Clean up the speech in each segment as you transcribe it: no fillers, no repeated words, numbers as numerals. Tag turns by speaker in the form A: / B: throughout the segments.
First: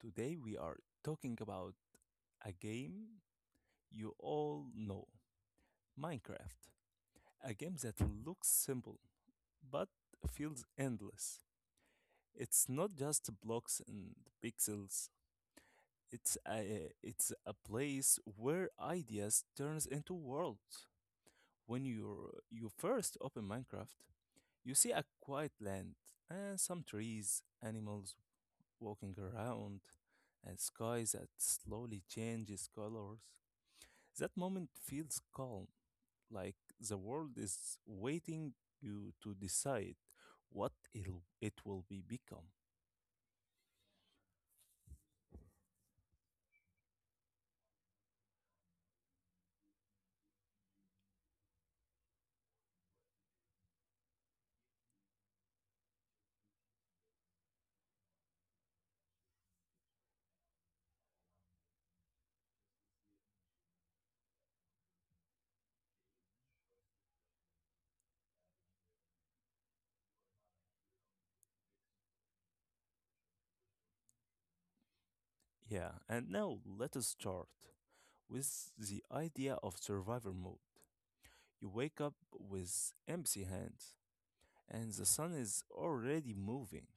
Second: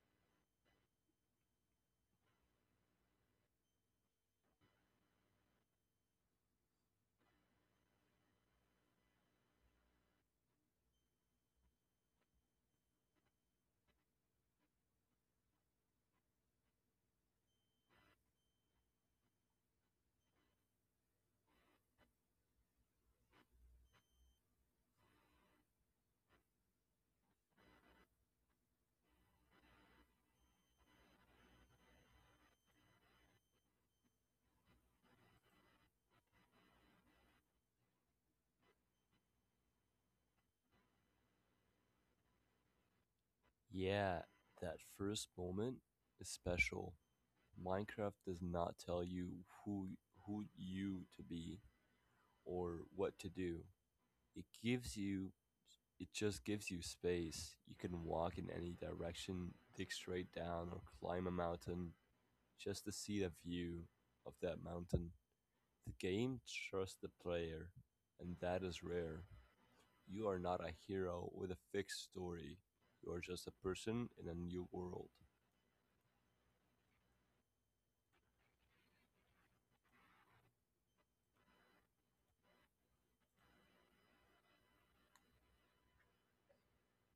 A: Today we are talking about a game you all know Minecraft. A game that looks simple but feels endless. It's not just blocks and pixels. It's a place where ideas turns into worlds. When you first open Minecraft, you see a quiet land and some trees, animals, walking around, and sky that slowly changes colors. That moment feels calm, like the world is waiting you to decide what it will be become.
B: Yeah, that first moment is special. Minecraft does not tell you who who you to be or what to do. It gives you it just gives you space. You can walk in any direction, dig straight down or climb a mountain just to see the view of that mountain. The game trusts the player, and that is rare. You are not a hero with a fixed story. You are just a person in a new world.
A: Yeah, and now let us start with the idea of survivor mode. You wake up with empty hands, and the sun is already moving.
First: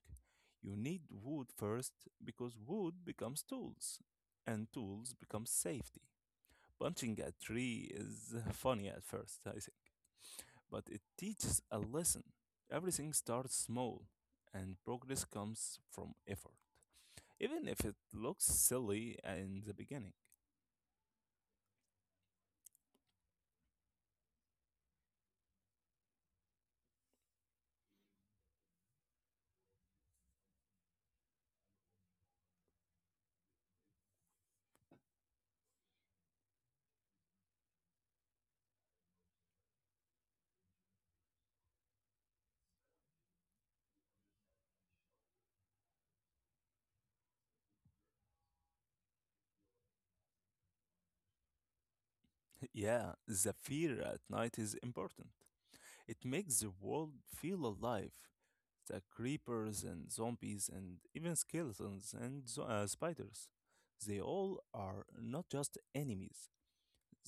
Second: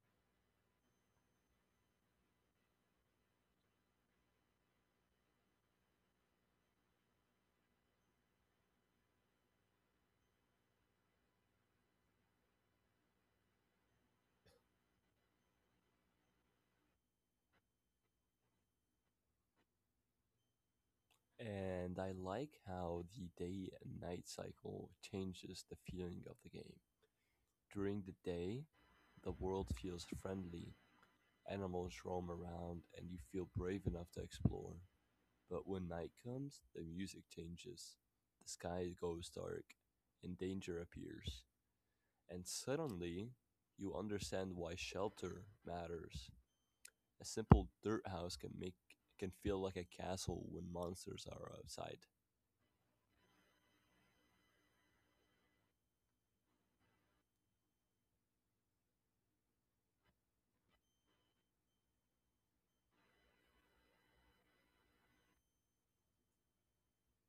A: You need wood first because wood becomes tools, and tools become safety. Punching a tree is funny at first, I think, but it teaches a lesson. Everything starts small, and progress comes from effort, even if it looks silly in the beginning.
B: And I like how the day and night cycle changes the feeling of the game. During the day, the world feels friendly, animals roam around, and you feel brave enough to explore. But when night comes, the music changes, the sky goes dark, and danger appears. And suddenly, you understand why shelter matters. A simple dirt house can feel like a castle when monsters are outside.
A: Yeah, the fear at night is important. It makes the world feel alive. The creepers and zombies and even skeletons and spiders. They all are not just enemies.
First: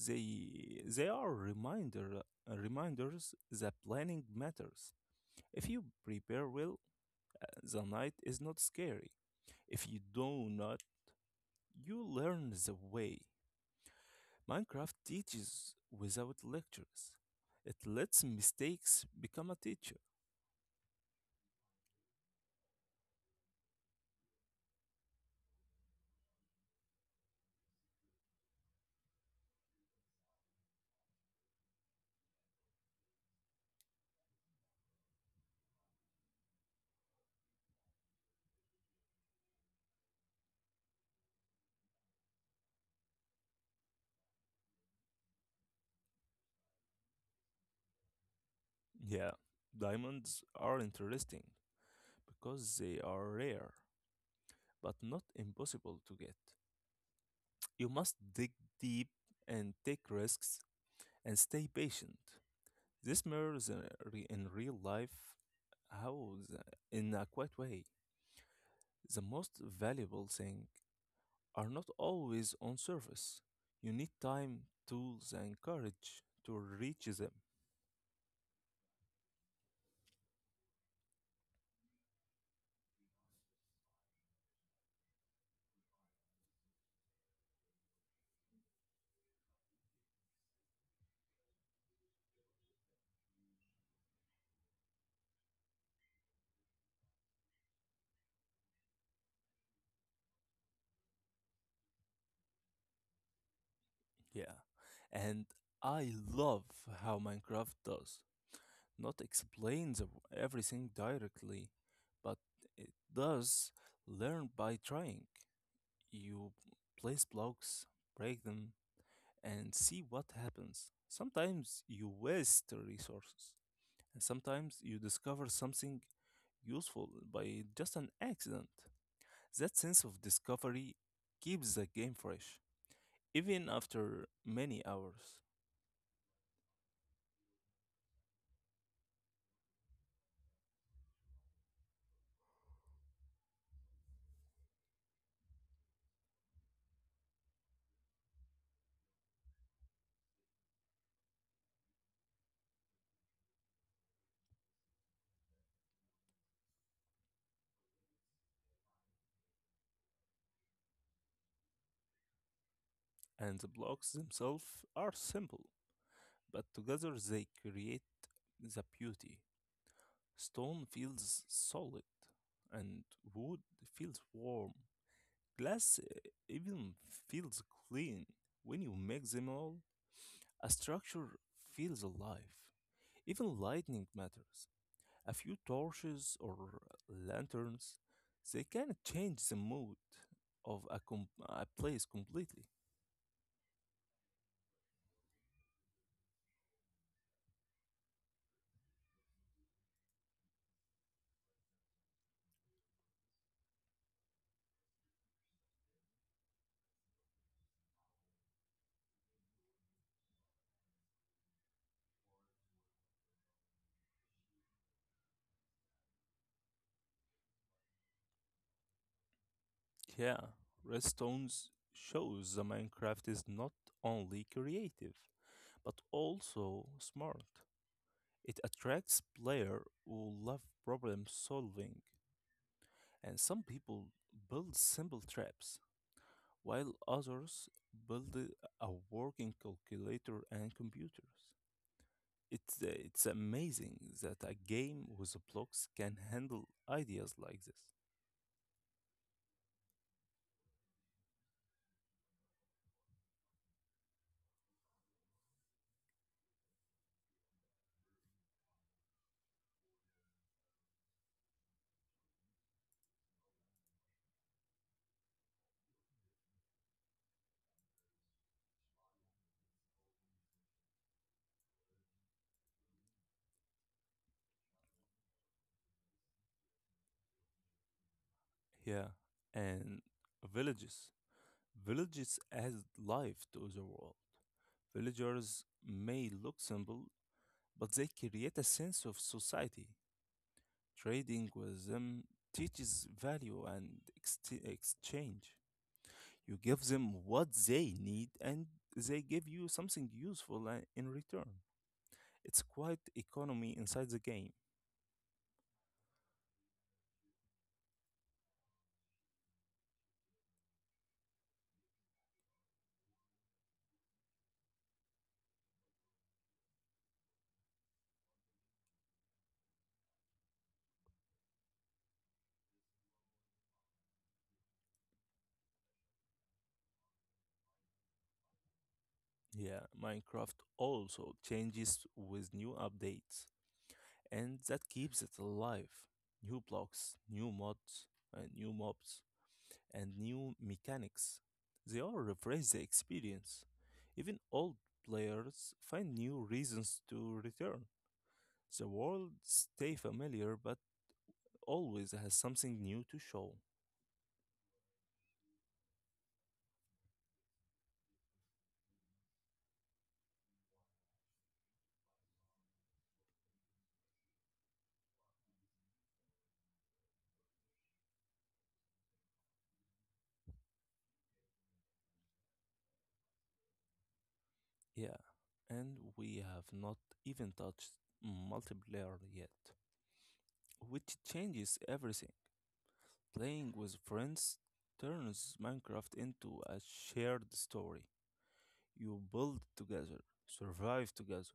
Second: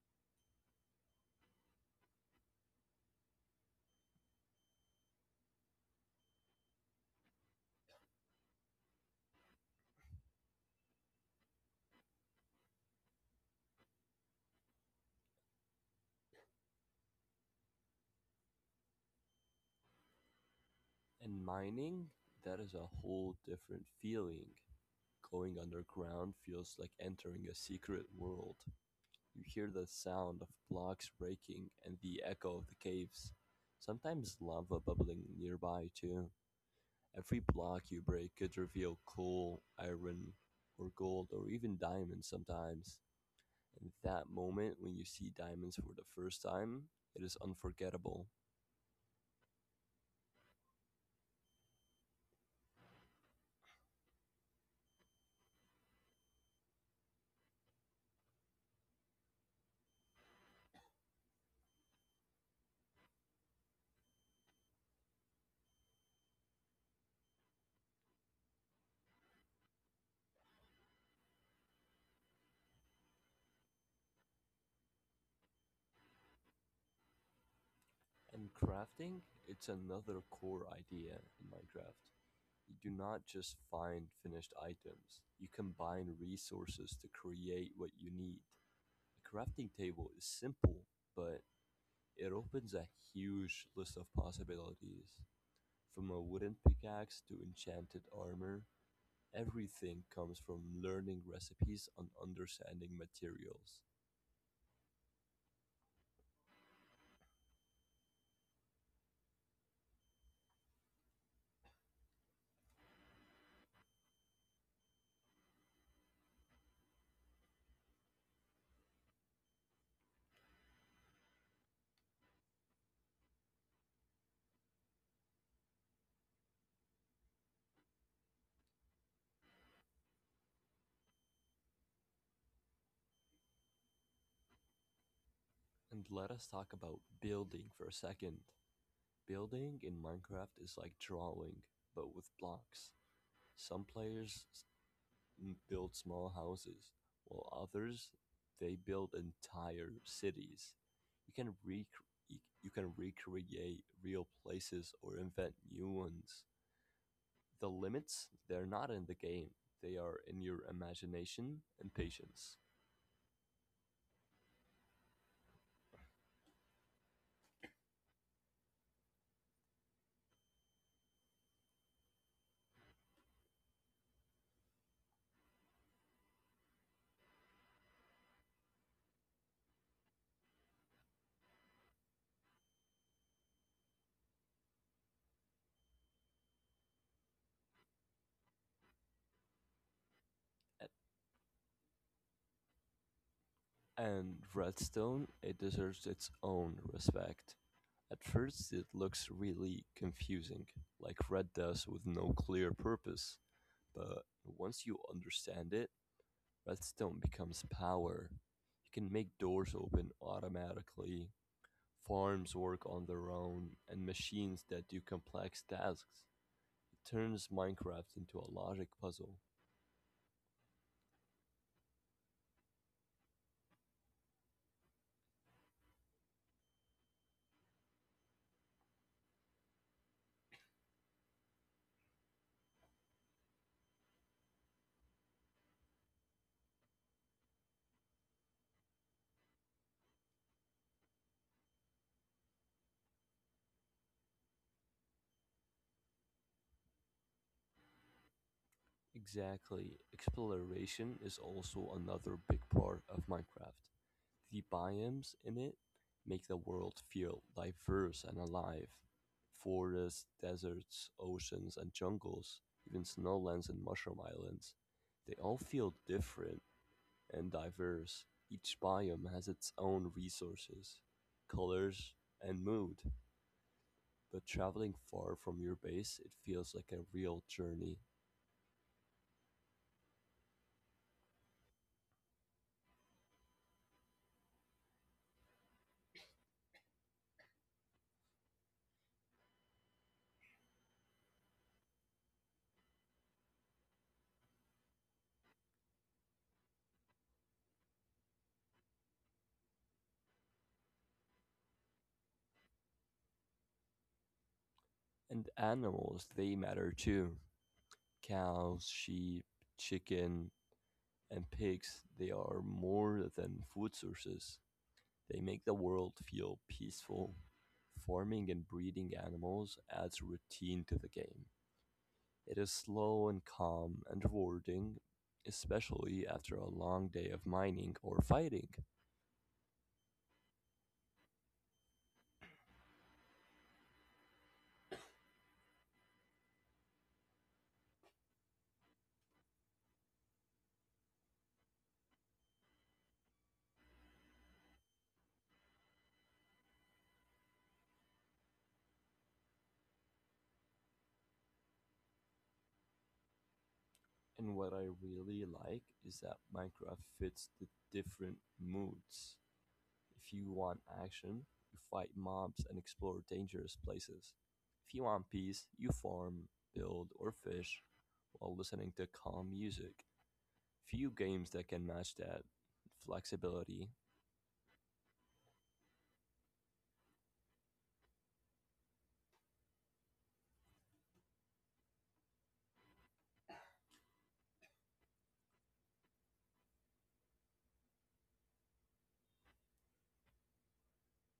A: They are reminders that planning matters. If you prepare well, the night is not scary. If you do not, you learn the way. Minecraft teaches without lectures. It lets mistakes become a teacher.
B: And mining, that is a whole different feeling. Going underground feels like entering a secret world. You hear the sound of blocks breaking and the echo of the caves. Sometimes lava bubbling nearby, too. Every block you break could reveal coal, iron, or gold, or even diamonds sometimes. And that moment when you see diamonds for the first time, it is unforgettable.
A: Yeah, diamonds are interesting because they are rare, but not impossible to get. You must dig deep and take risks and stay patient. This mirrors in real life how, the, in a quiet way, the most valuable thing are not always on surface. You need time, tools, and courage to reach them.
B: And crafting, it's another core idea in Minecraft. You do not just find finished items, you combine resources to create what you need. A crafting table is simple, but it opens a huge list of possibilities. From a wooden pickaxe to enchanted armor, everything comes from learning recipes and understanding materials.
A: Yeah, and I love how Minecraft does. Not explains everything directly, but it does learn by trying. You place blocks, break them, and see what happens. Sometimes you waste resources, and sometimes you discover something useful by just an accident. That sense of discovery keeps the game fresh, even after many hours.
B: And let us talk about building for a second. Building in Minecraft is like drawing, but with blocks. Some players build small houses, while others they build entire cities. You can re you can recreate real places or invent new ones. The limits they're not in the game; they are in your imagination and patience.
A: And the blocks themselves are simple, but together they create the beauty. Stone feels solid, and wood feels warm. Glass even feels clean when you mix them all. A structure feels alive. Even lighting matters. A few torches or lanterns, they can change the mood of
B: A-
A: a place completely.
B: And Redstone it deserves its own respect. At first, it looks really confusing, like red does with no clear purpose. But once you understand it, Redstone becomes power. You can make doors open automatically, farms work on their own, and machines that do complex tasks. It turns Minecraft into a logic puzzle.
A: Yeah, Redstones shows the Minecraft is not only creative, but also smart. It attracts players who love problem solving. And some people build simple traps, while others build a working calculator and computers. It's amazing that a game with blocks can handle ideas like this.
B: Exactly. Exploration is also another big part of Minecraft. The biomes in it make the world feel diverse and alive. Forests, deserts, oceans, and jungles, even snowlands and mushroom islands, they all feel different and diverse, each biome has its own resources, colors, and mood, but traveling far from your base, it feels like a real journey.
A: Yeah, and villages. Villages add life to the world. Villagers may look simple, but they create a sense of society. Trading with them teaches value and exchange. You give them what they need and they give you something useful in return. It's quite economy inside the game.
B: And animals, they matter too. Cows, sheep, chicken, and pigs, they are more than food sources. They make the world feel peaceful. Farming and breeding animals adds routine to the game. It is slow and calm and rewarding, especially after a long day of mining or fighting.
A: Yeah, Minecraft also changes with new updates and that keeps it alive. New blocks, new mods, new mobs, and new mechanics. They all refresh the experience. Even old players find new reasons to return. The world stay familiar, but always has something new to show.
B: And what I really like is that Minecraft fits the different moods. If you want action, you fight mobs and explore dangerous places. If you want peace, you farm, build, or fish while listening to calm music. Few games that can match that flexibility.
A: Yeah, and we have not even touched multiplayer yet, which changes everything. Playing with friends turns Minecraft into a shared story. You build together, survive together,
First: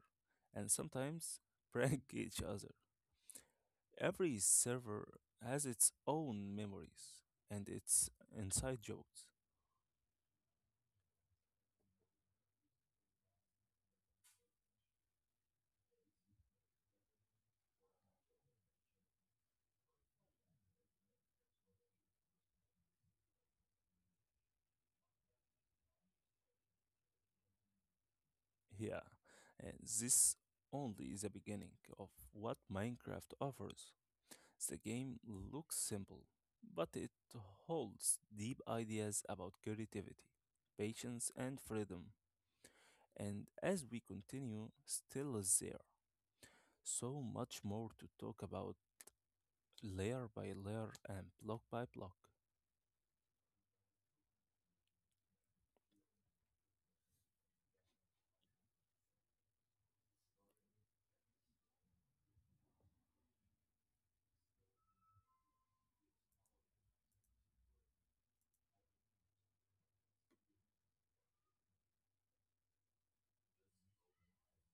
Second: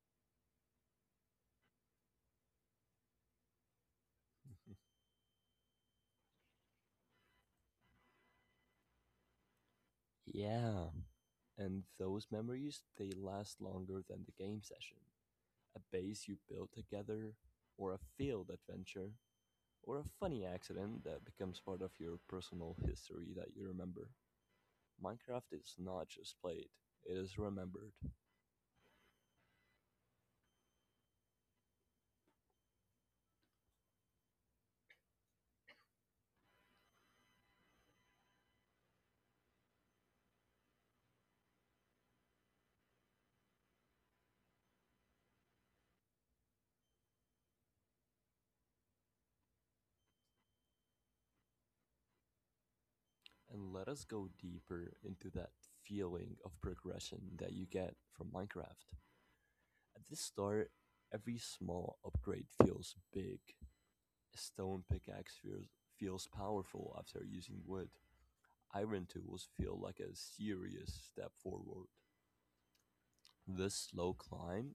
A: and sometimes prank each other. Every server has its own memories and its inside jokes.
B: Yeah, and those memories they last longer than the game session. A base you build together, or a field adventure, or a funny accident that becomes part of your personal history that you remember. Minecraft is not just played, it is remembered.
A: Yeah, and this only is the beginning of what Minecraft offers. The game looks simple, but it holds deep ideas about creativity, patience, and freedom. And as we continue, still is there. So much more to talk about layer by layer and block by block.
B: And let us go deeper into that feeling of progression that you get from Minecraft. At the start, every small upgrade feels big. A stone pickaxe feels powerful after using wood. Iron tools feel like a serious step forward. This slow climb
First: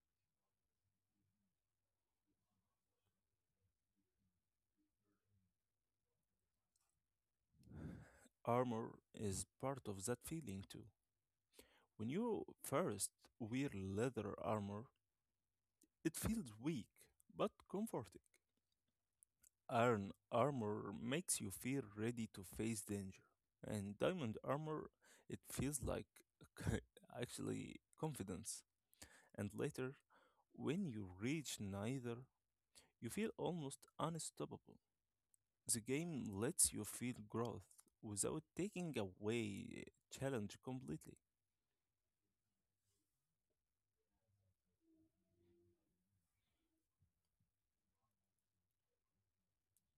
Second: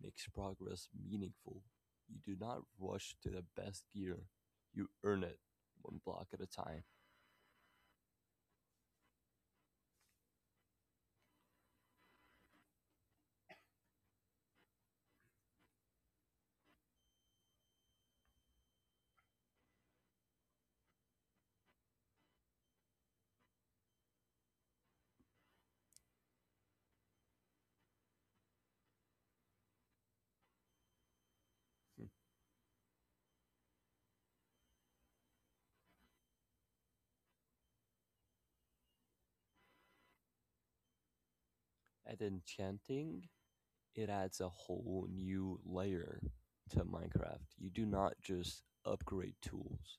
B: makes progress meaningful. You do not rush to the best gear, you earn it one block at a time.
A: Armor is part of that feeling too. When you first wear leather armor, it feels weak but comforting. Iron armor makes you feel ready to face danger, and diamond armor it feels like actually confidence. And later, when you reach neither, you feel almost unstoppable. The game lets you feel growth without taking away challenge completely.
B: At enchanting, it adds a whole new layer to Minecraft. You do not just upgrade tools,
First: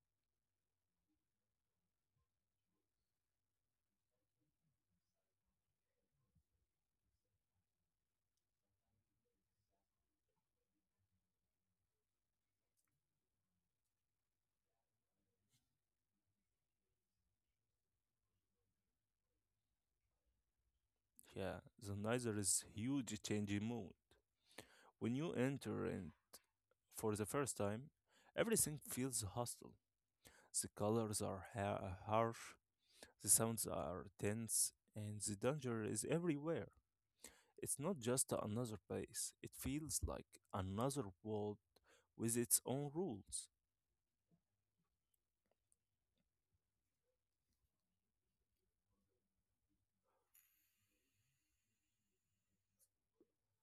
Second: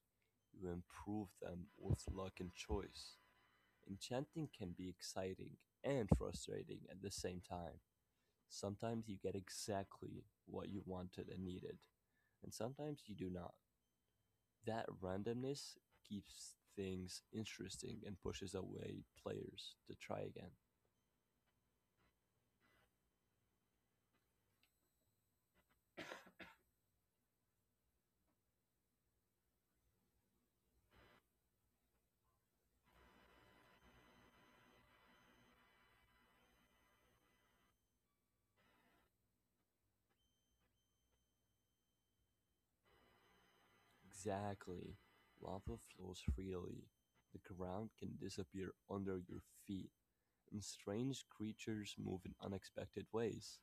B: you improve them with luck and choice. Enchanting can be exciting and frustrating at the same time. Sometimes you get exactly what you wanted and needed, and sometimes you do not. That randomness keeps things interesting and pushes away players to try again.
A: Yeah, the neither is huge change in mood. When you enter in for the first time, everything feels hostile. The colors are harsh, the sounds are tense, and the danger is everywhere. It's not just another place, it feels like another world with its own rules.
B: Exactly. Lava flows freely. The ground can disappear under your feet, and strange creatures move in unexpected ways.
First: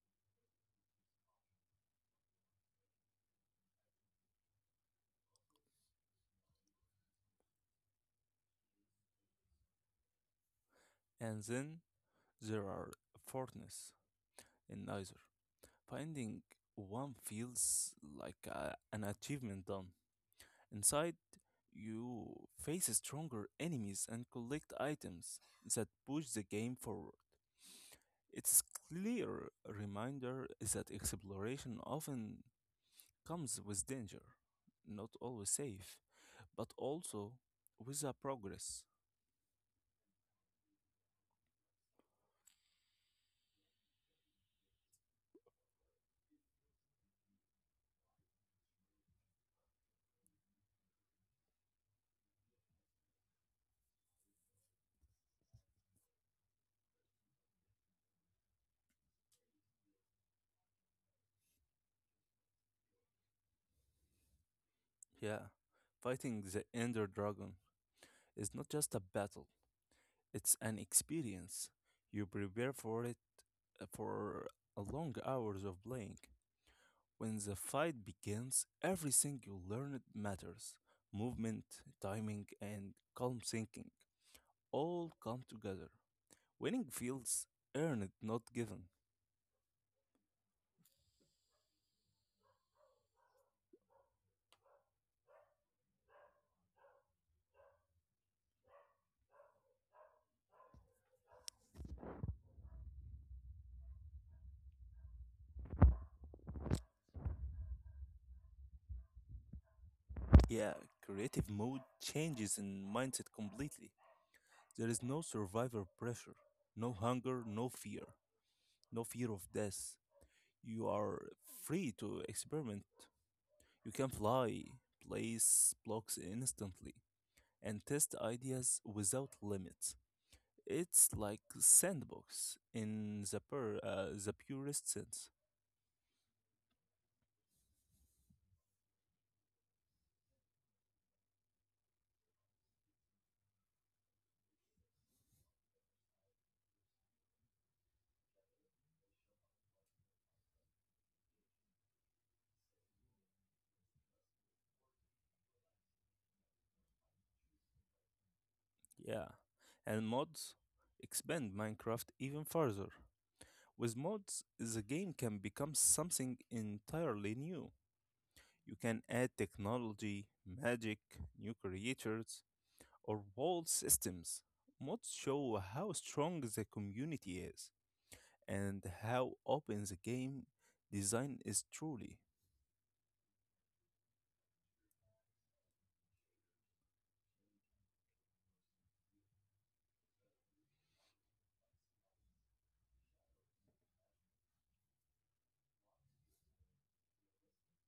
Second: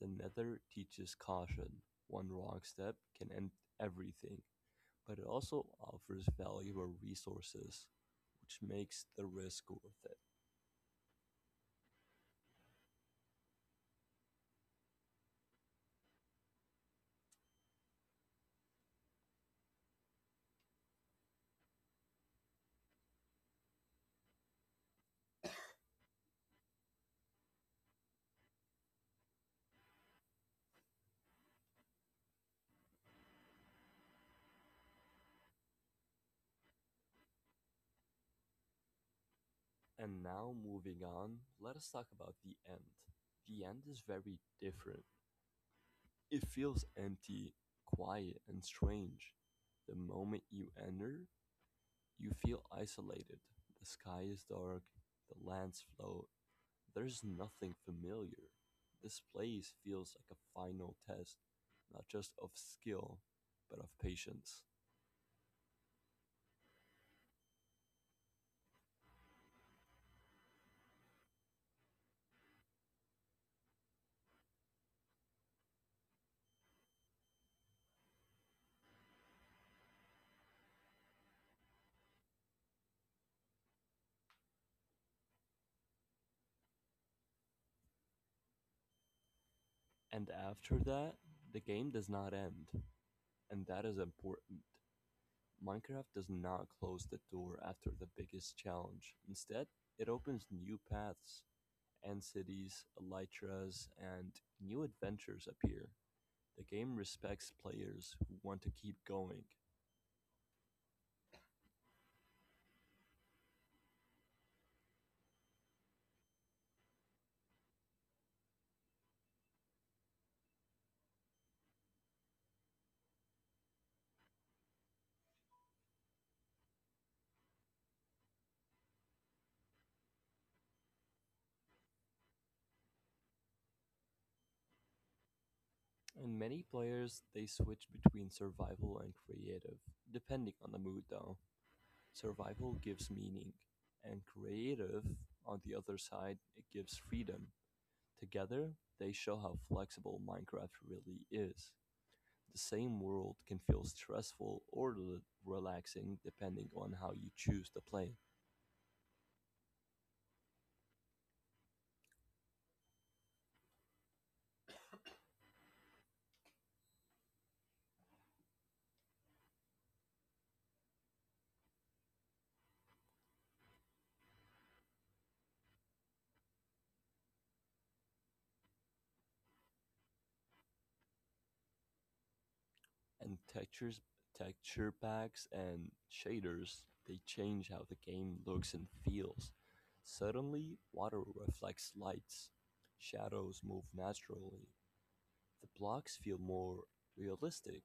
B: The Nether teaches caution. One wrong step can end everything, but it also offers valuable resources, which makes the risk worth it.
A: And then there are fortness in either. Finding one feels like an achievement done. Inside, you face stronger enemies and collect items that push the game forward. It's clear reminder is that exploration often comes with danger, not always safe, but also with a progress.
B: And now, moving on, let us talk about the end. The end is very different. It feels empty, quiet, and strange. The moment you enter, you feel isolated. The sky is dark, the lands float. There's nothing familiar. This place feels like a final test, not just of skill, but of patience.
A: Yeah, fighting the Ender Dragon is not just a battle; it's an experience. You prepare for it for a long hours of playing. When the fight begins, everything you learned matters. Movement, timing, and calm thinking all come together. Winning feels earned, not given.
B: And after that, the game does not end, and that is important. Minecraft does not close the door after the biggest challenge. Instead, it opens new paths and cities, elytras, and new adventures appear. The game respects players who want to keep going.
A: Yeah, creative mode changes in mindset completely. There is no survivor pressure, no hunger, no fear, no fear of death. You are free to experiment. You can fly, place blocks instantly, and test ideas without limits. It's like sandbox in the purest sense.
B: And many players they switch between survival and creative, depending on the mood though. Survival gives meaning, and creative, on the other side, it gives freedom. Together, they show how flexible Minecraft really is. The same world can feel stressful or relaxing depending on how you choose to play.
A: Yeah, and mods expand Minecraft even further. With mods, the game can become something entirely new. You can add technology, magic, new creatures, or world systems. Mods show how strong the community is and how open the game design is truly.
B: And texture packs and shaders, they change how the game looks and feels. Suddenly water reflects lights, shadows move naturally, the blocks feel more realistic.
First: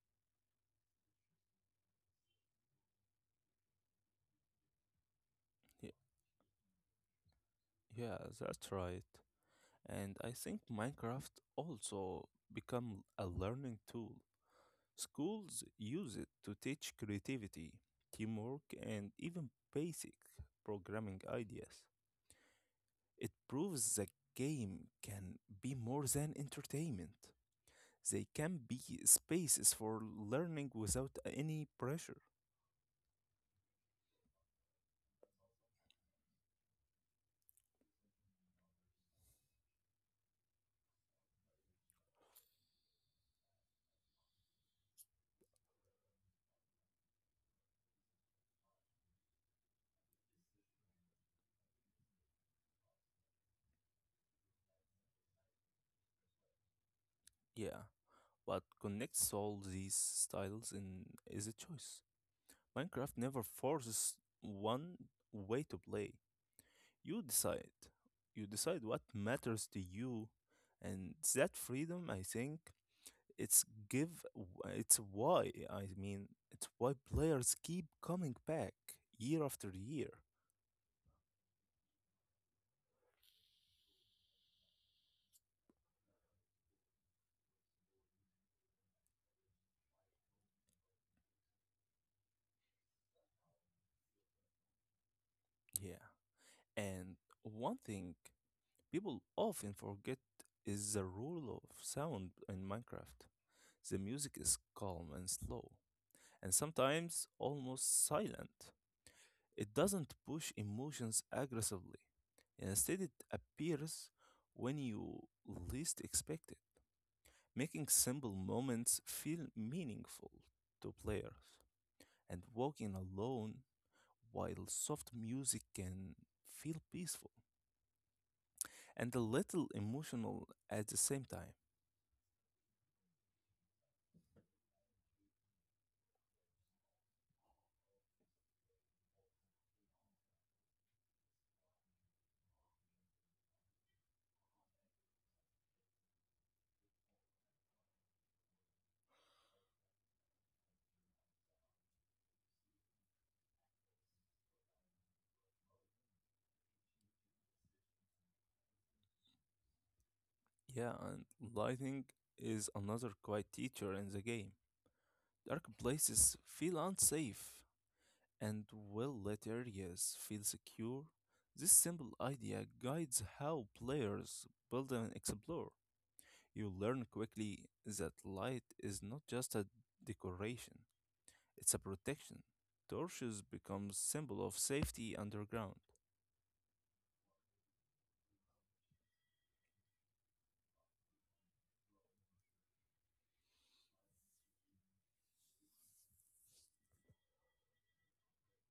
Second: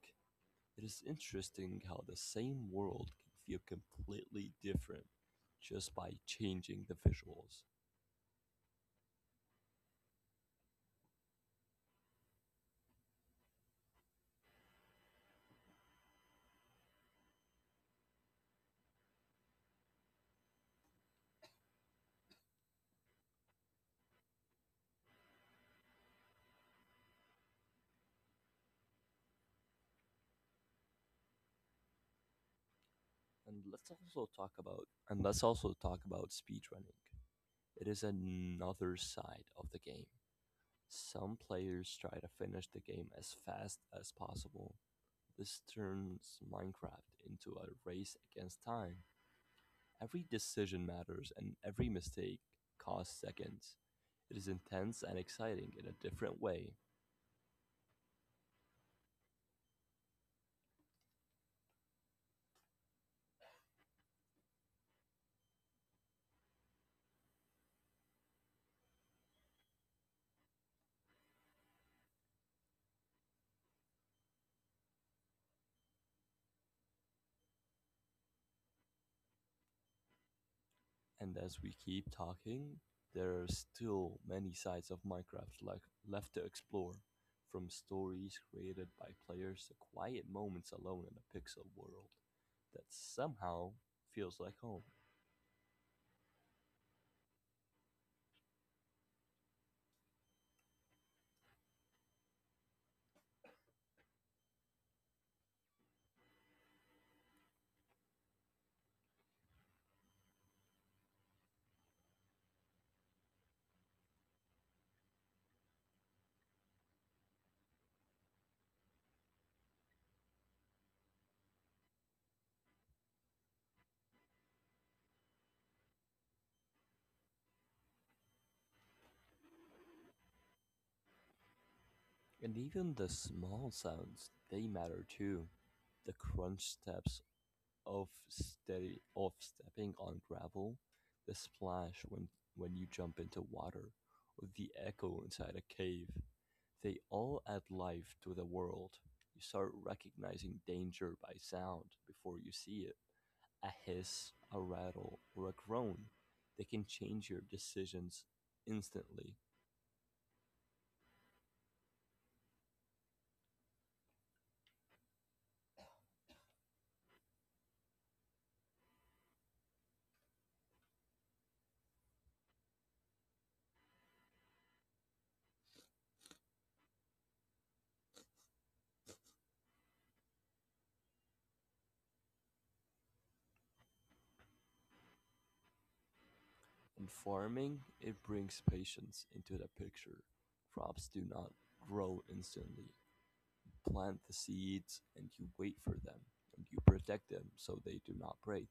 B: It is interesting how the same world can feel completely different
A: Ye-
B: just by changing the visuals.
A: Yeah, that's right. And I think Minecraft also become a learning tool. Schools use it to teach creativity, teamwork, and even basic programming ideas. It proves that game can be more than entertainment. They can be spaces for learning without any pressure.
B: And let's also talk about and let's also talk about speedrunning. It is another side of the game. Some players try to finish the game as fast as possible. This turns Minecraft into a race against time. Every decision matters and every mistake costs seconds. It is intense and exciting in a different way.
A: Yeah, what connects all these styles in is a choice. Minecraft never forces one way to play. You decide. You decide what matters to you, and that freedom, I think, it's give. It's why players keep coming back year after year.
B: And as we keep talking, there are still many sides of Minecraft left to explore, from stories created by players to quiet moments alone in a pixel world that somehow feels like home.
A: Yeah, and one thing people often forget is the rule of sound in Minecraft. The music is calm and slow, and sometimes almost silent. It doesn't push emotions aggressively. Instead, it appears when you least expect it, making simple moments feel meaningful to players. And walking alone while soft music can feel peaceful and a little emotional at the same time.
B: And even the small sounds, they matter too. The crunch steps of stepping on gravel, the splash when you jump into water, or the echo inside a cave. They all add life to the world. You start recognizing danger by sound before you see it. A hiss, a rattle, or a groan. They can change your decisions instantly.
A: Yeah, and lighting is another quiet teacher in the game. Dark places feel unsafe and will let areas feel secure. This simple idea guides how players build and explore. You learn quickly that light is not just a decoration, it's a protection. Torches become symbol of safety underground.
B: In farming, it brings patience into the picture. Crops do not grow instantly. You plant the seeds and you wait for them, and you protect them so they do not break.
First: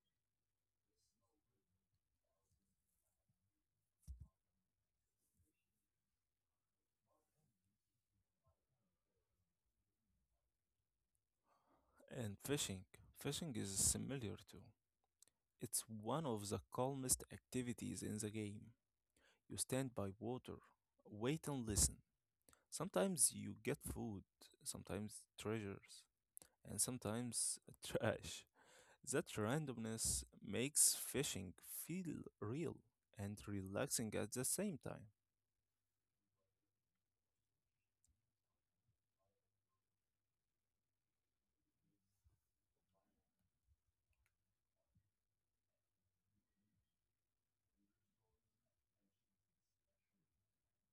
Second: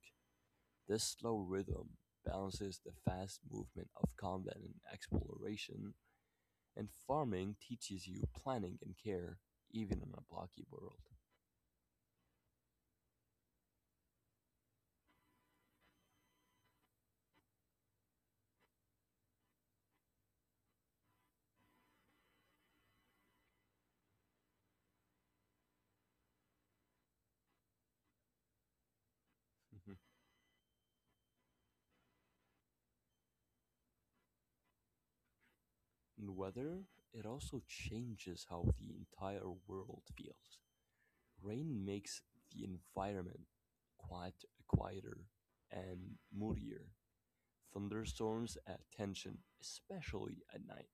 B: This slow rhythm balances the fast movement of combat and exploration, and farming teaches you planning and care, even in a blocky world.
A: And fishing. Fishing is similar too. It's one of the calmest activities in the game. You stand by water, wait and listen. Sometimes you get food, sometimes treasures, and sometimes trash. That randomness makes fishing feel real and relaxing at the same time.
B: And weather, it also changes how the entire world feels. Rain makes the environment quite quieter and moodier. Thunderstorms add tension, especially at night.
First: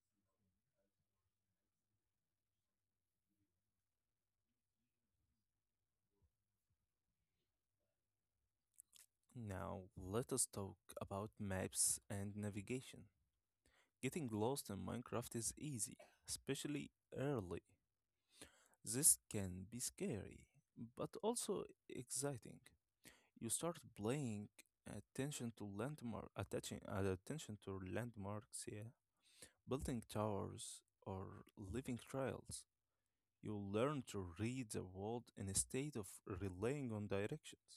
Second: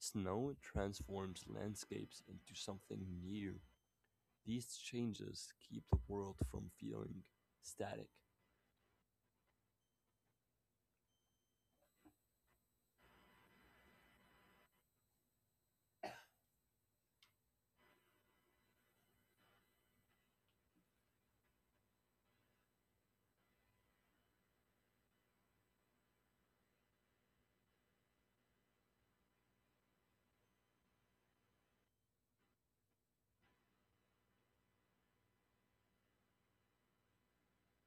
B: Snow transforms landscapes into something new. These changes keep the world from feeling static.
A: Now, let us talk about maps and navigation. Getting lost in Minecraft is easy, especially early. This can be scary, but also exciting. You start playing attention to landmarks, yeah, building towers or living trails. You learn to read the world instead of relying on directions.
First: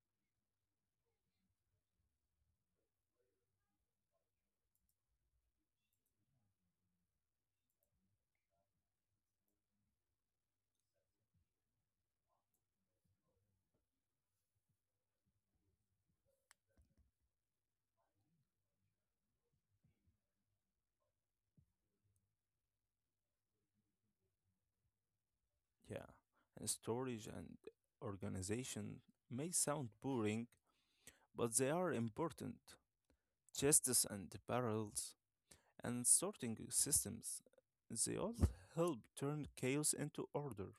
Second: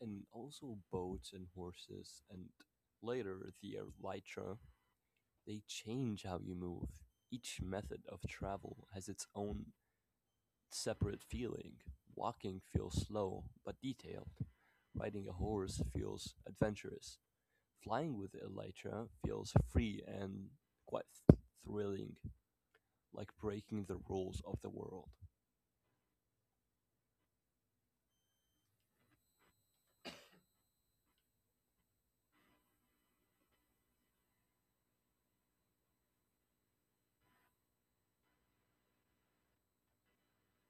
B: And also, boats and horses, and later the elytra, they change how you move. Each method of travel has its own separate feeling. Walking feels slow but detailed. Riding a horse feels adventurous. Flying with elytra feels free and quite thrilling, like breaking the rules of the world.
A: Yeah, and storage and organization may sound boring, but they are important. Chests and barrels and sorting systems, they all help turn chaos into order.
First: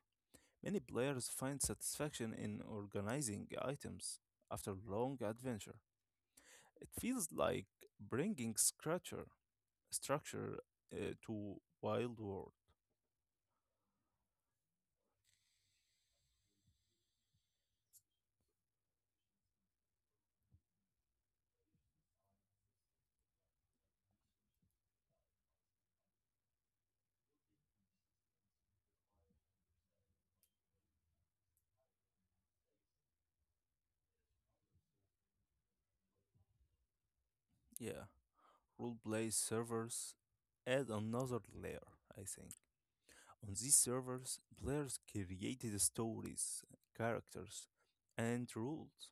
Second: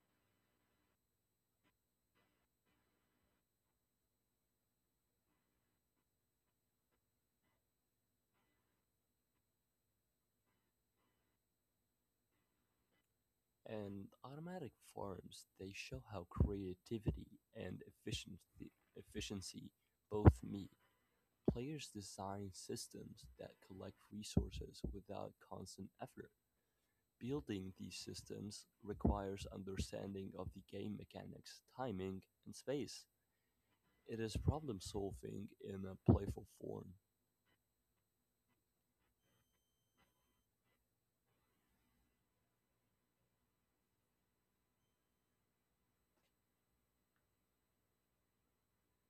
A: Many players find satisfaction in organizing items after long adventure. It feels like bringing structure to Wild World.
B: And automatic farms, they show how creativity and efficiency both meet. Players design systems that collect resources without constant effort. Building these systems requires understanding of the game mechanics, timing, and space. It is problem solving in a playful form.
A: Yeah, roleplay servers add another layer, I think. On these servers, players created stories, characters, and rules.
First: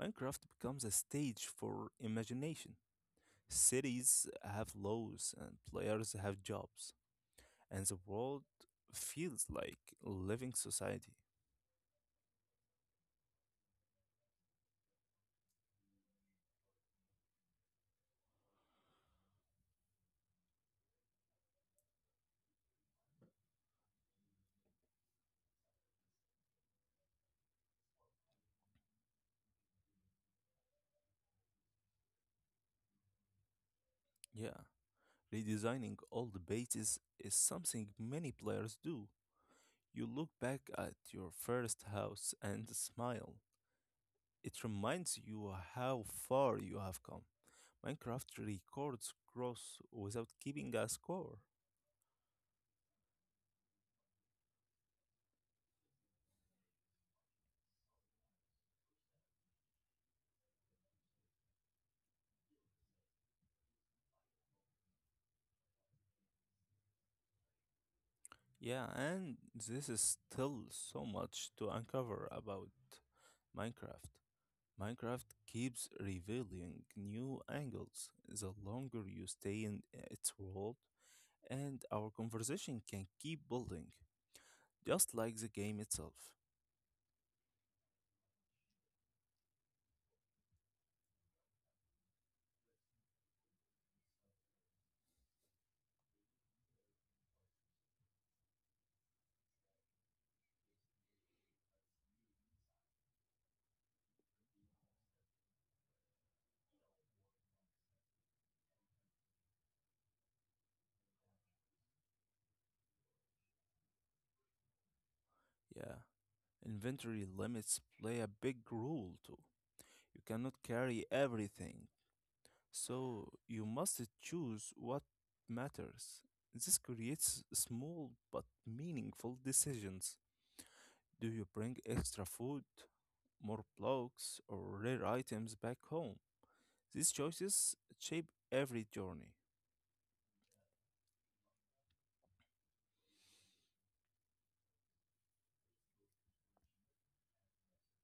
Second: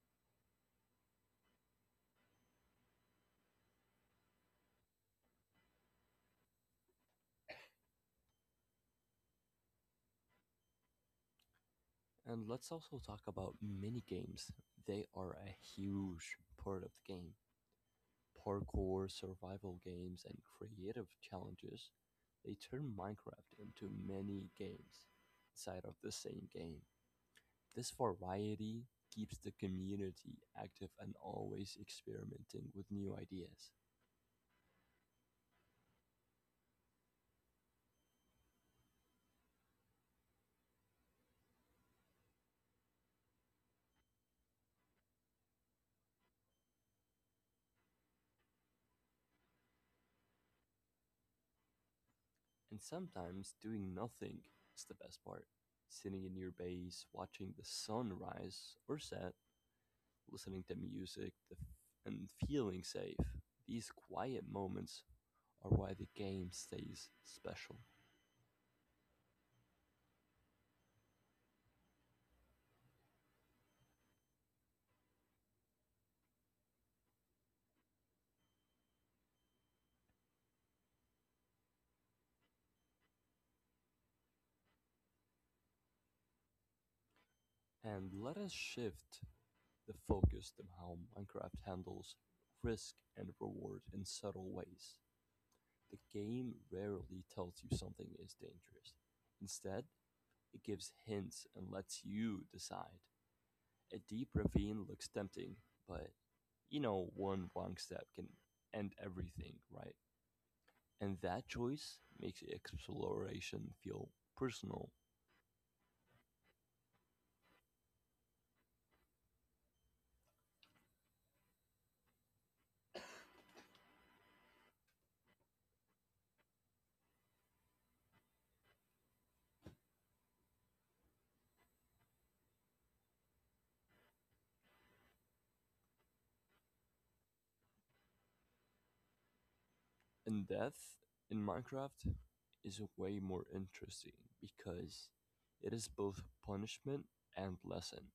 A: Minecraft becomes a stage for imagination. Cities have laws and players have jobs, and the world feels like a living society.
B: And let's also talk about mini games. They are a huge part of the game. Parkour, survival games, and creative challenges. They turn Minecraft into many games inside of the same game. This variety keeps the community active and always experimenting with new ideas.
A: Yeah, Redesigning old bases is something many players do. You look back at your first house and smile. It reminds you how far you have come. Minecraft records growth without keeping a score.
B: And sometimes doing nothing is the best part. Sitting in your base, watching the sun rise or set, listening to music, and feeling safe. These quiet moments are why the game stays special.
A: Yeah, and this is still so much to uncover about Minecraft. Minecraft keeps revealing new angles the longer you stay in its world and our conversation can keep building, just like the game itself.
B: And let us shift the focus to how Minecraft handles risk and reward in subtle ways. The game rarely tells you something is dangerous. Instead, it gives hints and lets you decide. A deep ravine looks tempting, but one wrong step can end everything, right? And that choice makes exploration feel personal.
A: Yeah, inventory limits play a big role too. You cannot carry everything, so you must choose what matters. This creates small but meaningful decisions. Do you bring extra food, more blocks, or rare items back home? These choices shape every journey,
B: And death in Minecraft is way more interesting because it is both punishment and lesson.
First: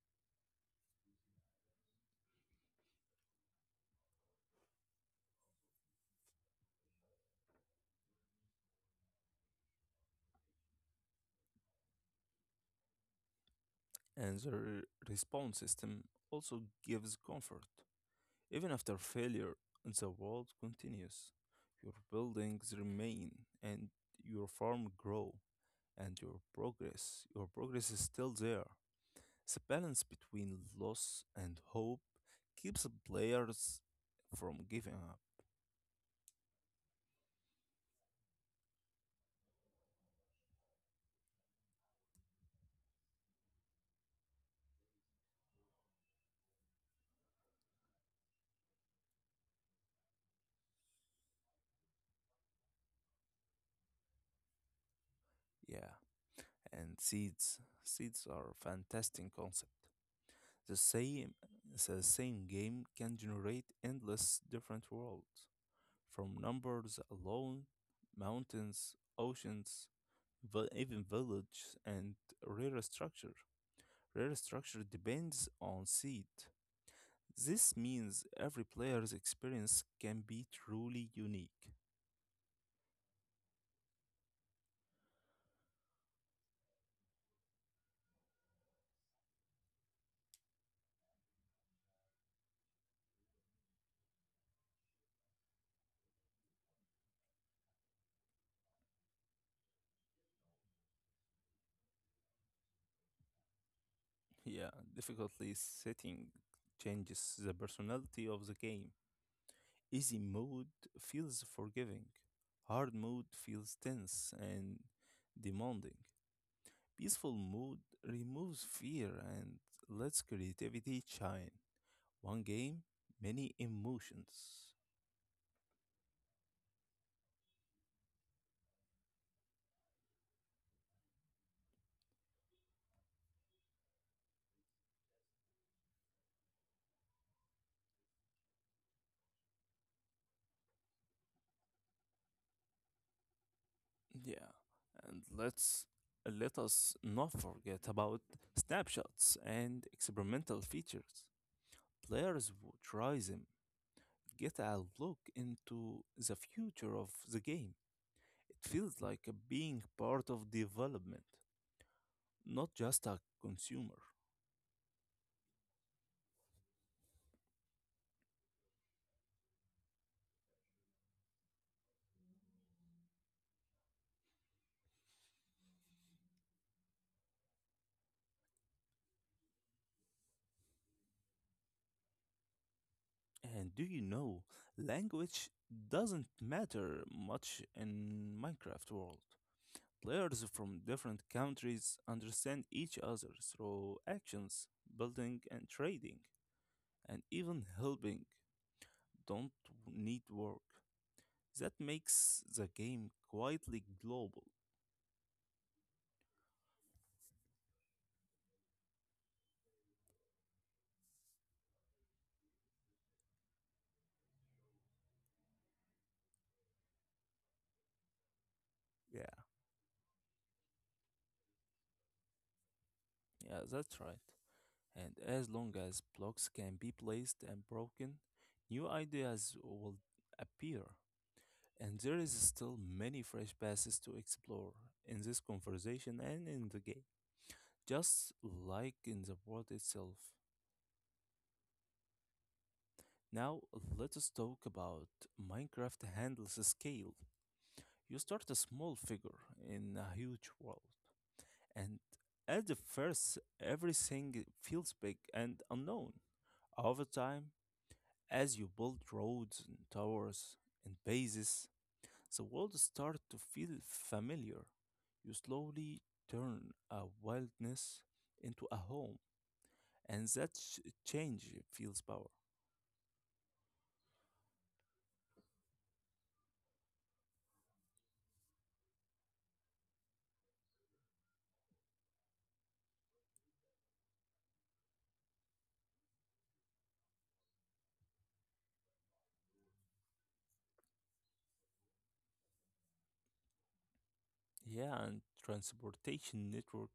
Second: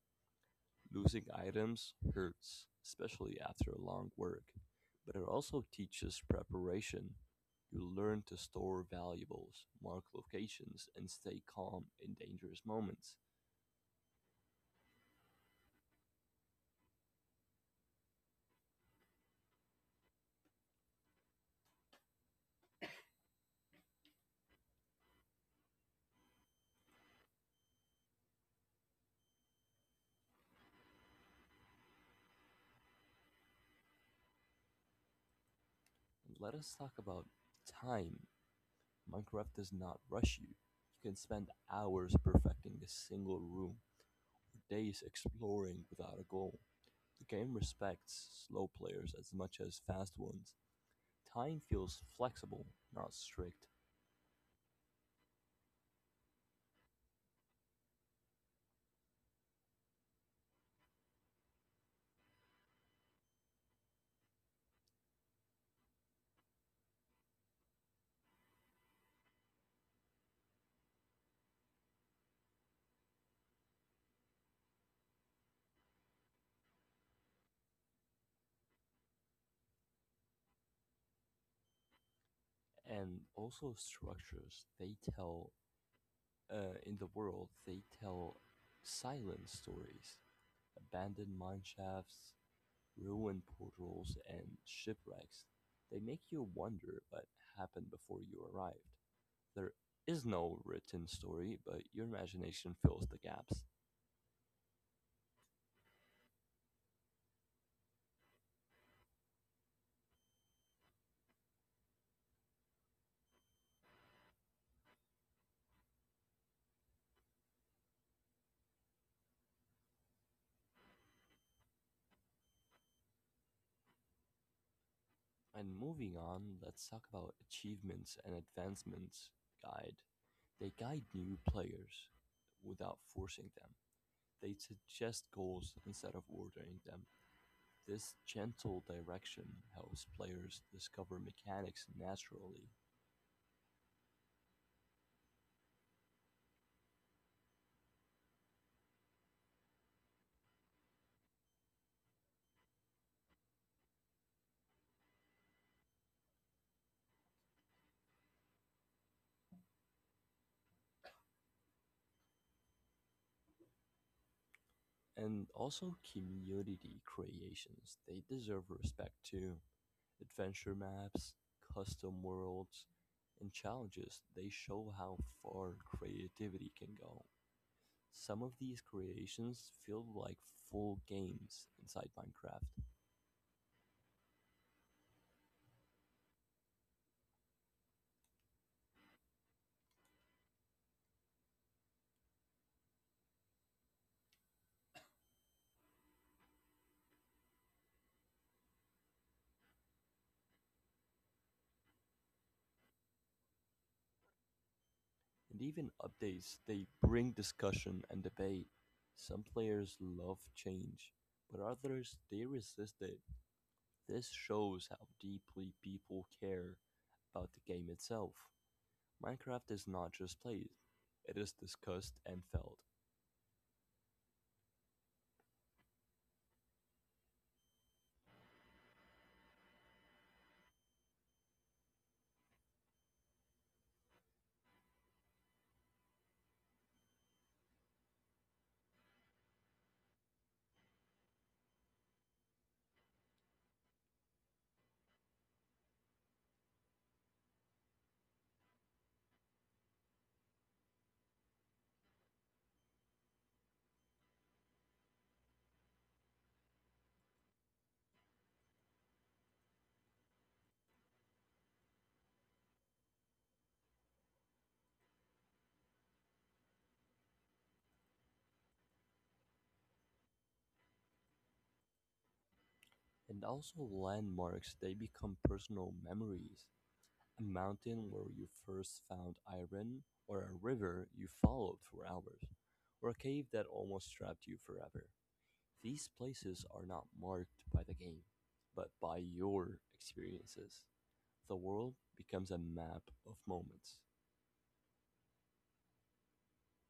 B: Losing items hurts, especially after a long work, but it also teaches preparation. You learn to store valuables, mark locations, and stay calm in dangerous moments.
A: and the response system also gives comfort. Even after failure, the world continues. Your buildings remain and your farm grow and your progress. Your progress is still there. The balance between loss and hope keeps players from giving up.
B: And let us talk about time. Minecraft does not rush you. You can spend hours perfecting a single room, or days exploring without a goal. The game respects slow players as much as fast ones. Time feels flexible, not strict.
A: Yeah. And seeds. Seeds are a fantastic concept. The same the same game can generate endless different worlds. From numbers alone, mountains, oceans, even villages, and rare structure. Rare structure depends on seed. This means every player's experience can be truly unique.
B: And also structures. In the world, they tell silent stories, abandoned mine shafts, ruined portals, and shipwrecks. They make you wonder what happened before you arrived. There is no written story, but your imagination fills the gaps.
A: Yeah, difficulty setting changes the personality of the game. Easy mode feels forgiving, hard mode feels tense and demanding. Peaceful mood removes fear and lets creativity shine. One game, many emotions.
B: And moving on, let's talk about achievements and advancements guide. They guide new players without forcing them. They suggest goals instead of ordering them. This gentle direction helps players discover mechanics naturally.
A: Yeah, and let us not forget about snapshots and experimental features. Players who try them get a look into the future of the game. It feels like being part of development, not just a consumer.
B: And also community creations. They deserve respect too. Adventure maps, custom worlds, and challenges, they show how far creativity can go. Some of these creations feel like full games inside Minecraft.
A: And do you know, language doesn't matter much in Minecraft world. Players from different countries understand each other through actions, building and trading, and even helping don't need work. That makes the game quietly global.
B: And even updates, they bring discussion and debate. Some players love change, but others they resist it. This shows how deeply people care about the game itself.
A: Yeah,
B: Minecraft is not just played, it is discussed and felt.
A: yeah, that's right. And as long as blocks can be placed and broken, new ideas will appear. And there is still many fresh passes to explore in this conversation and in the game, just like in the world itself. Now, let us talk about Minecraft handles scale. You start a small figure in a huge world, and at the first, everything feels big and unknown. Over time, as you build roads and towers and bases, the world starts to feel familiar. You slowly turn a wilderness into a home, and that change feels power.
B: And also landmarks, they become personal memories. A mountain where you first found iron, or a river you followed for hours, or a cave that almost trapped you forever. These places are not marked by the game, but by your experiences. The world becomes a map of moments.
A: Yeah, and transportation network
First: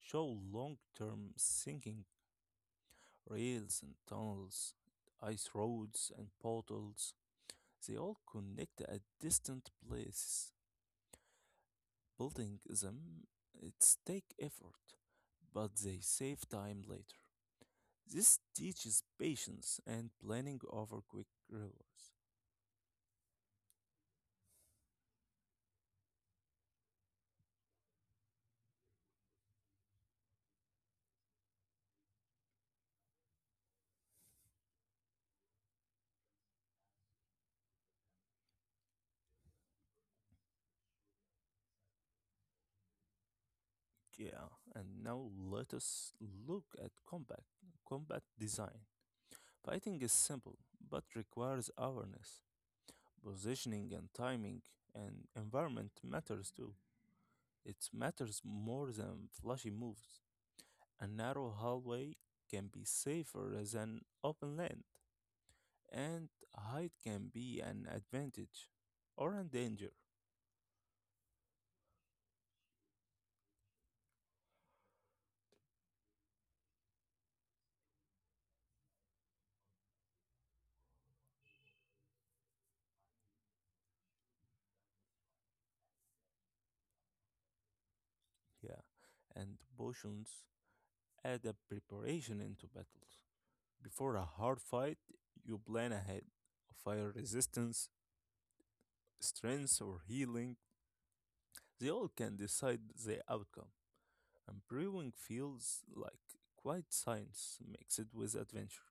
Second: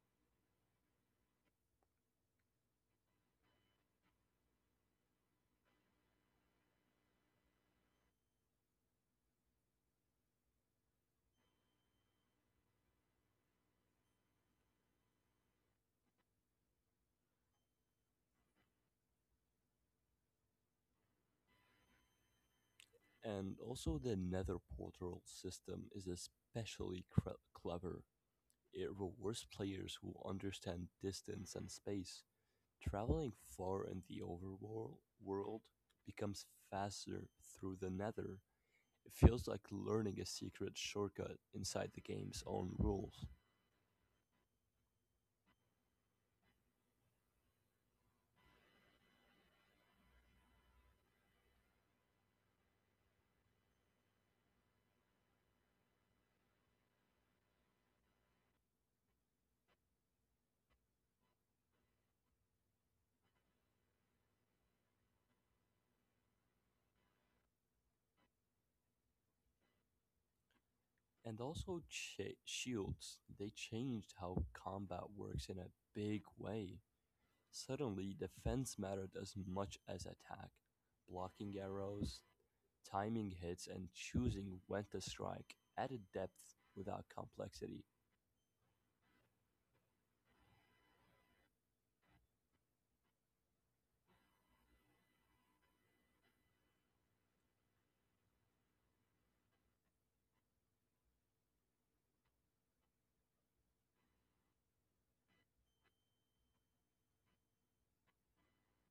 A: show long-term sinking rails and tunnels, ice roads and portals. They all connect at distant places. Building them, it's take effort, but they save time later. This teaches patience and planning over quick rewards.
B: And also, the nether portal system is especially clever. It rewards players who understand distance and space. Traveling far in the overworld world becomes faster through the nether. It feels like learning a secret shortcut inside the game's own rules.
A: Yeah, and now let us look at combat design. Fighting is simple, but requires awareness. Positioning and timing and environment matters too. It matters more than flashy moves. A narrow hallway can be safer than open land, and height can be an advantage or a danger.
B: And also shields, they changed how combat works in a big way. Suddenly defense mattered as much as attack. Blocking arrows, timing hits and choosing when to strike added depth without complexity.
A: Yeah, and potions add a preparation into battles. Before a hard fight, you plan ahead. Fire resistance, strength, or healing, they all can decide the outcome. And brewing feels like quite science mixed with adventure.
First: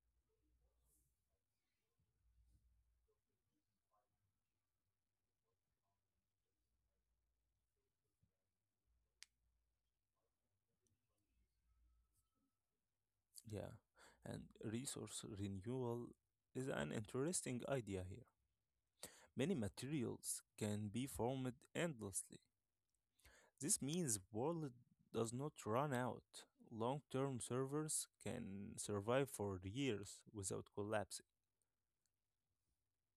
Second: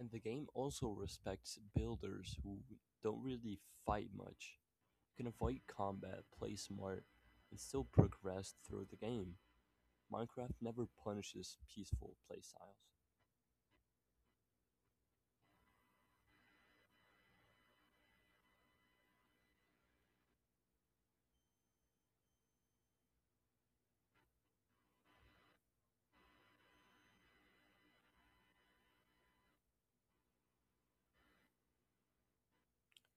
B: And the game also respects builders who don't really fight much. You can avoid combat, play smart, and still progress through the game. Minecraft never punishes peaceful playstyles.
A: Yeah, and resource renewal is an interesting idea here. Many materials can be formed endlessly. This means world does not run out. Long-term servers can survive for years without collapsing.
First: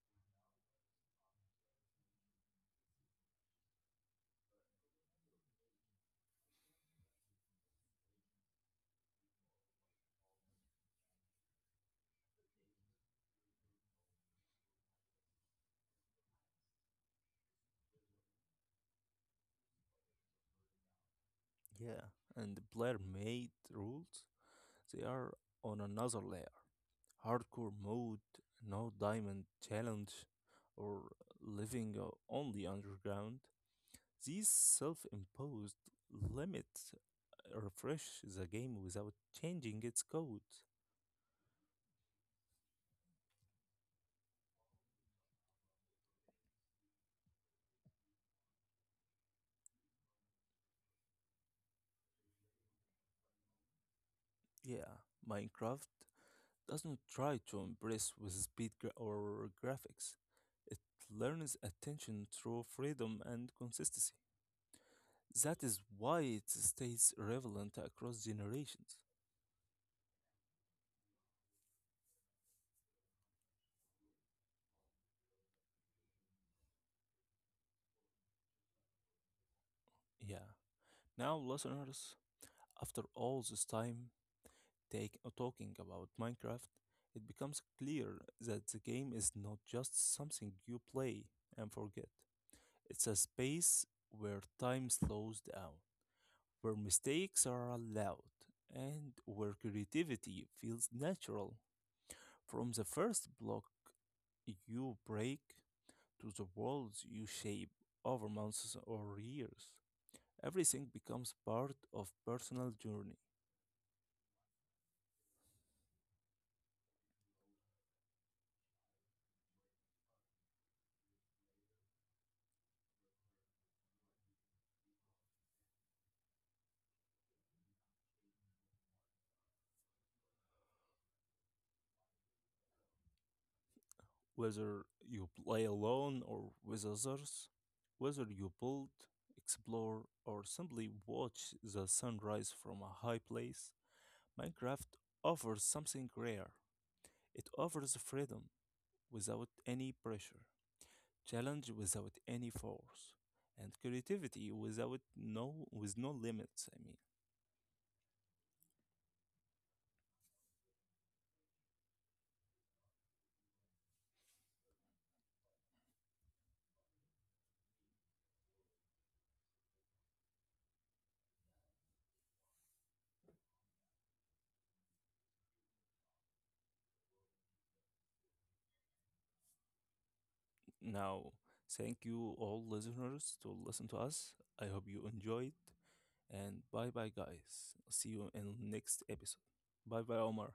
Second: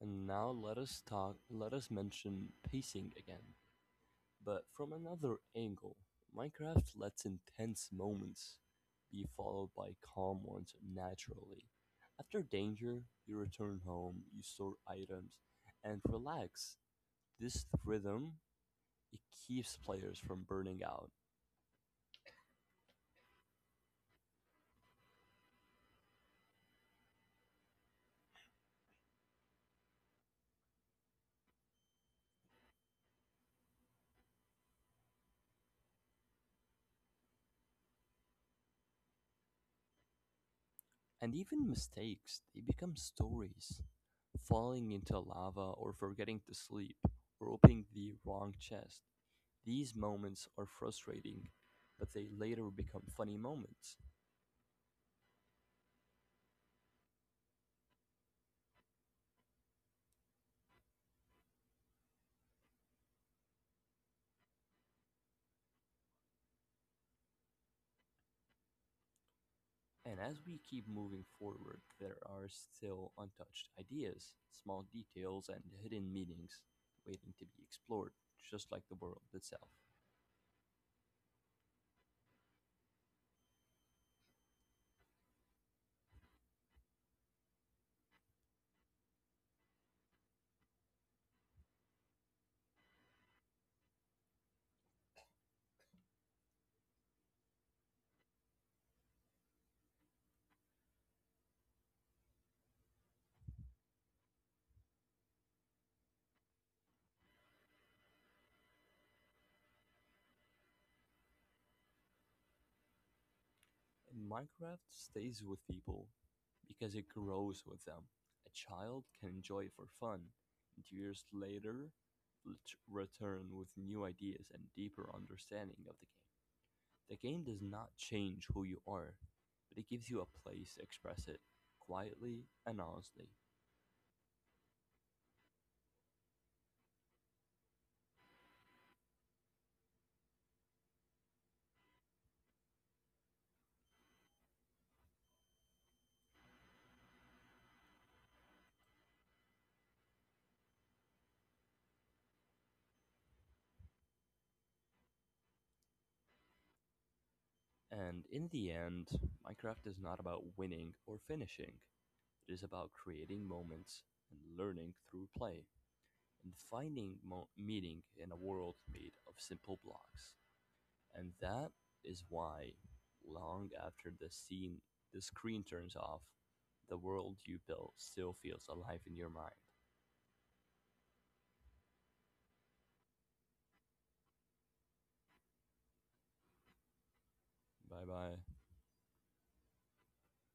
B: And now let us mention pacing again, but from another angle. Minecraft lets intense moments be followed by calm ones naturally. After danger, you return home, you store items, and relax. This rhythm it keeps players from burning out.
A: Yeah, and player made rules, they are on another layer. Hardcore mode, no diamond challenge, or living only underground. These self-imposed limits refresh the game without changing its code.
B: And even mistakes, they become stories. Falling into lava or forgetting to sleep or opening the wrong chest. These moments are frustrating, but they later become funny moments.
A: Yeah, Minecraft does not try to impress with speed or graphics. It learns attention through freedom and consistency. That is why it stays relevant across generations.
B: And as we keep moving forward, there are still untouched ideas, small details, and hidden meanings waiting to be explored, just like the world itself.
A: Yeah. Now, listeners, after all this time talking about Minecraft, it becomes clear that the game is not just something you play and forget. It's a space where time slows down, where mistakes are allowed and where creativity feels natural. From the first block you break to the walls you shape over months or years, everything becomes part of personal journey.
B: And Minecraft stays with people because it grows with them. A child can enjoy it for fun, and years later, ret- return with new ideas and deeper understanding of the game. The game does not change who you are, but it gives you a place to express it quietly and honestly.
A: Whether you play alone or with others, whether you build, explore, or simply watch the sunrise from a high place, Minecraft offers something rare. It offers freedom, without any pressure, challenge without any force, and creativity without no with no limits. I mean,
B: And in the end, Minecraft is not about winning or finishing. It is about creating moments and learning through play and finding meaning in a world made of simple blocks. And that is why, long after the screen turns off, the world you built still feels alive in your mind.
A: now thank you all listeners to listen to us. I hope you enjoyed, and bye bye guys.
B: Bye
A: See you
B: bye.
A: in next episode. Bye bye Omar.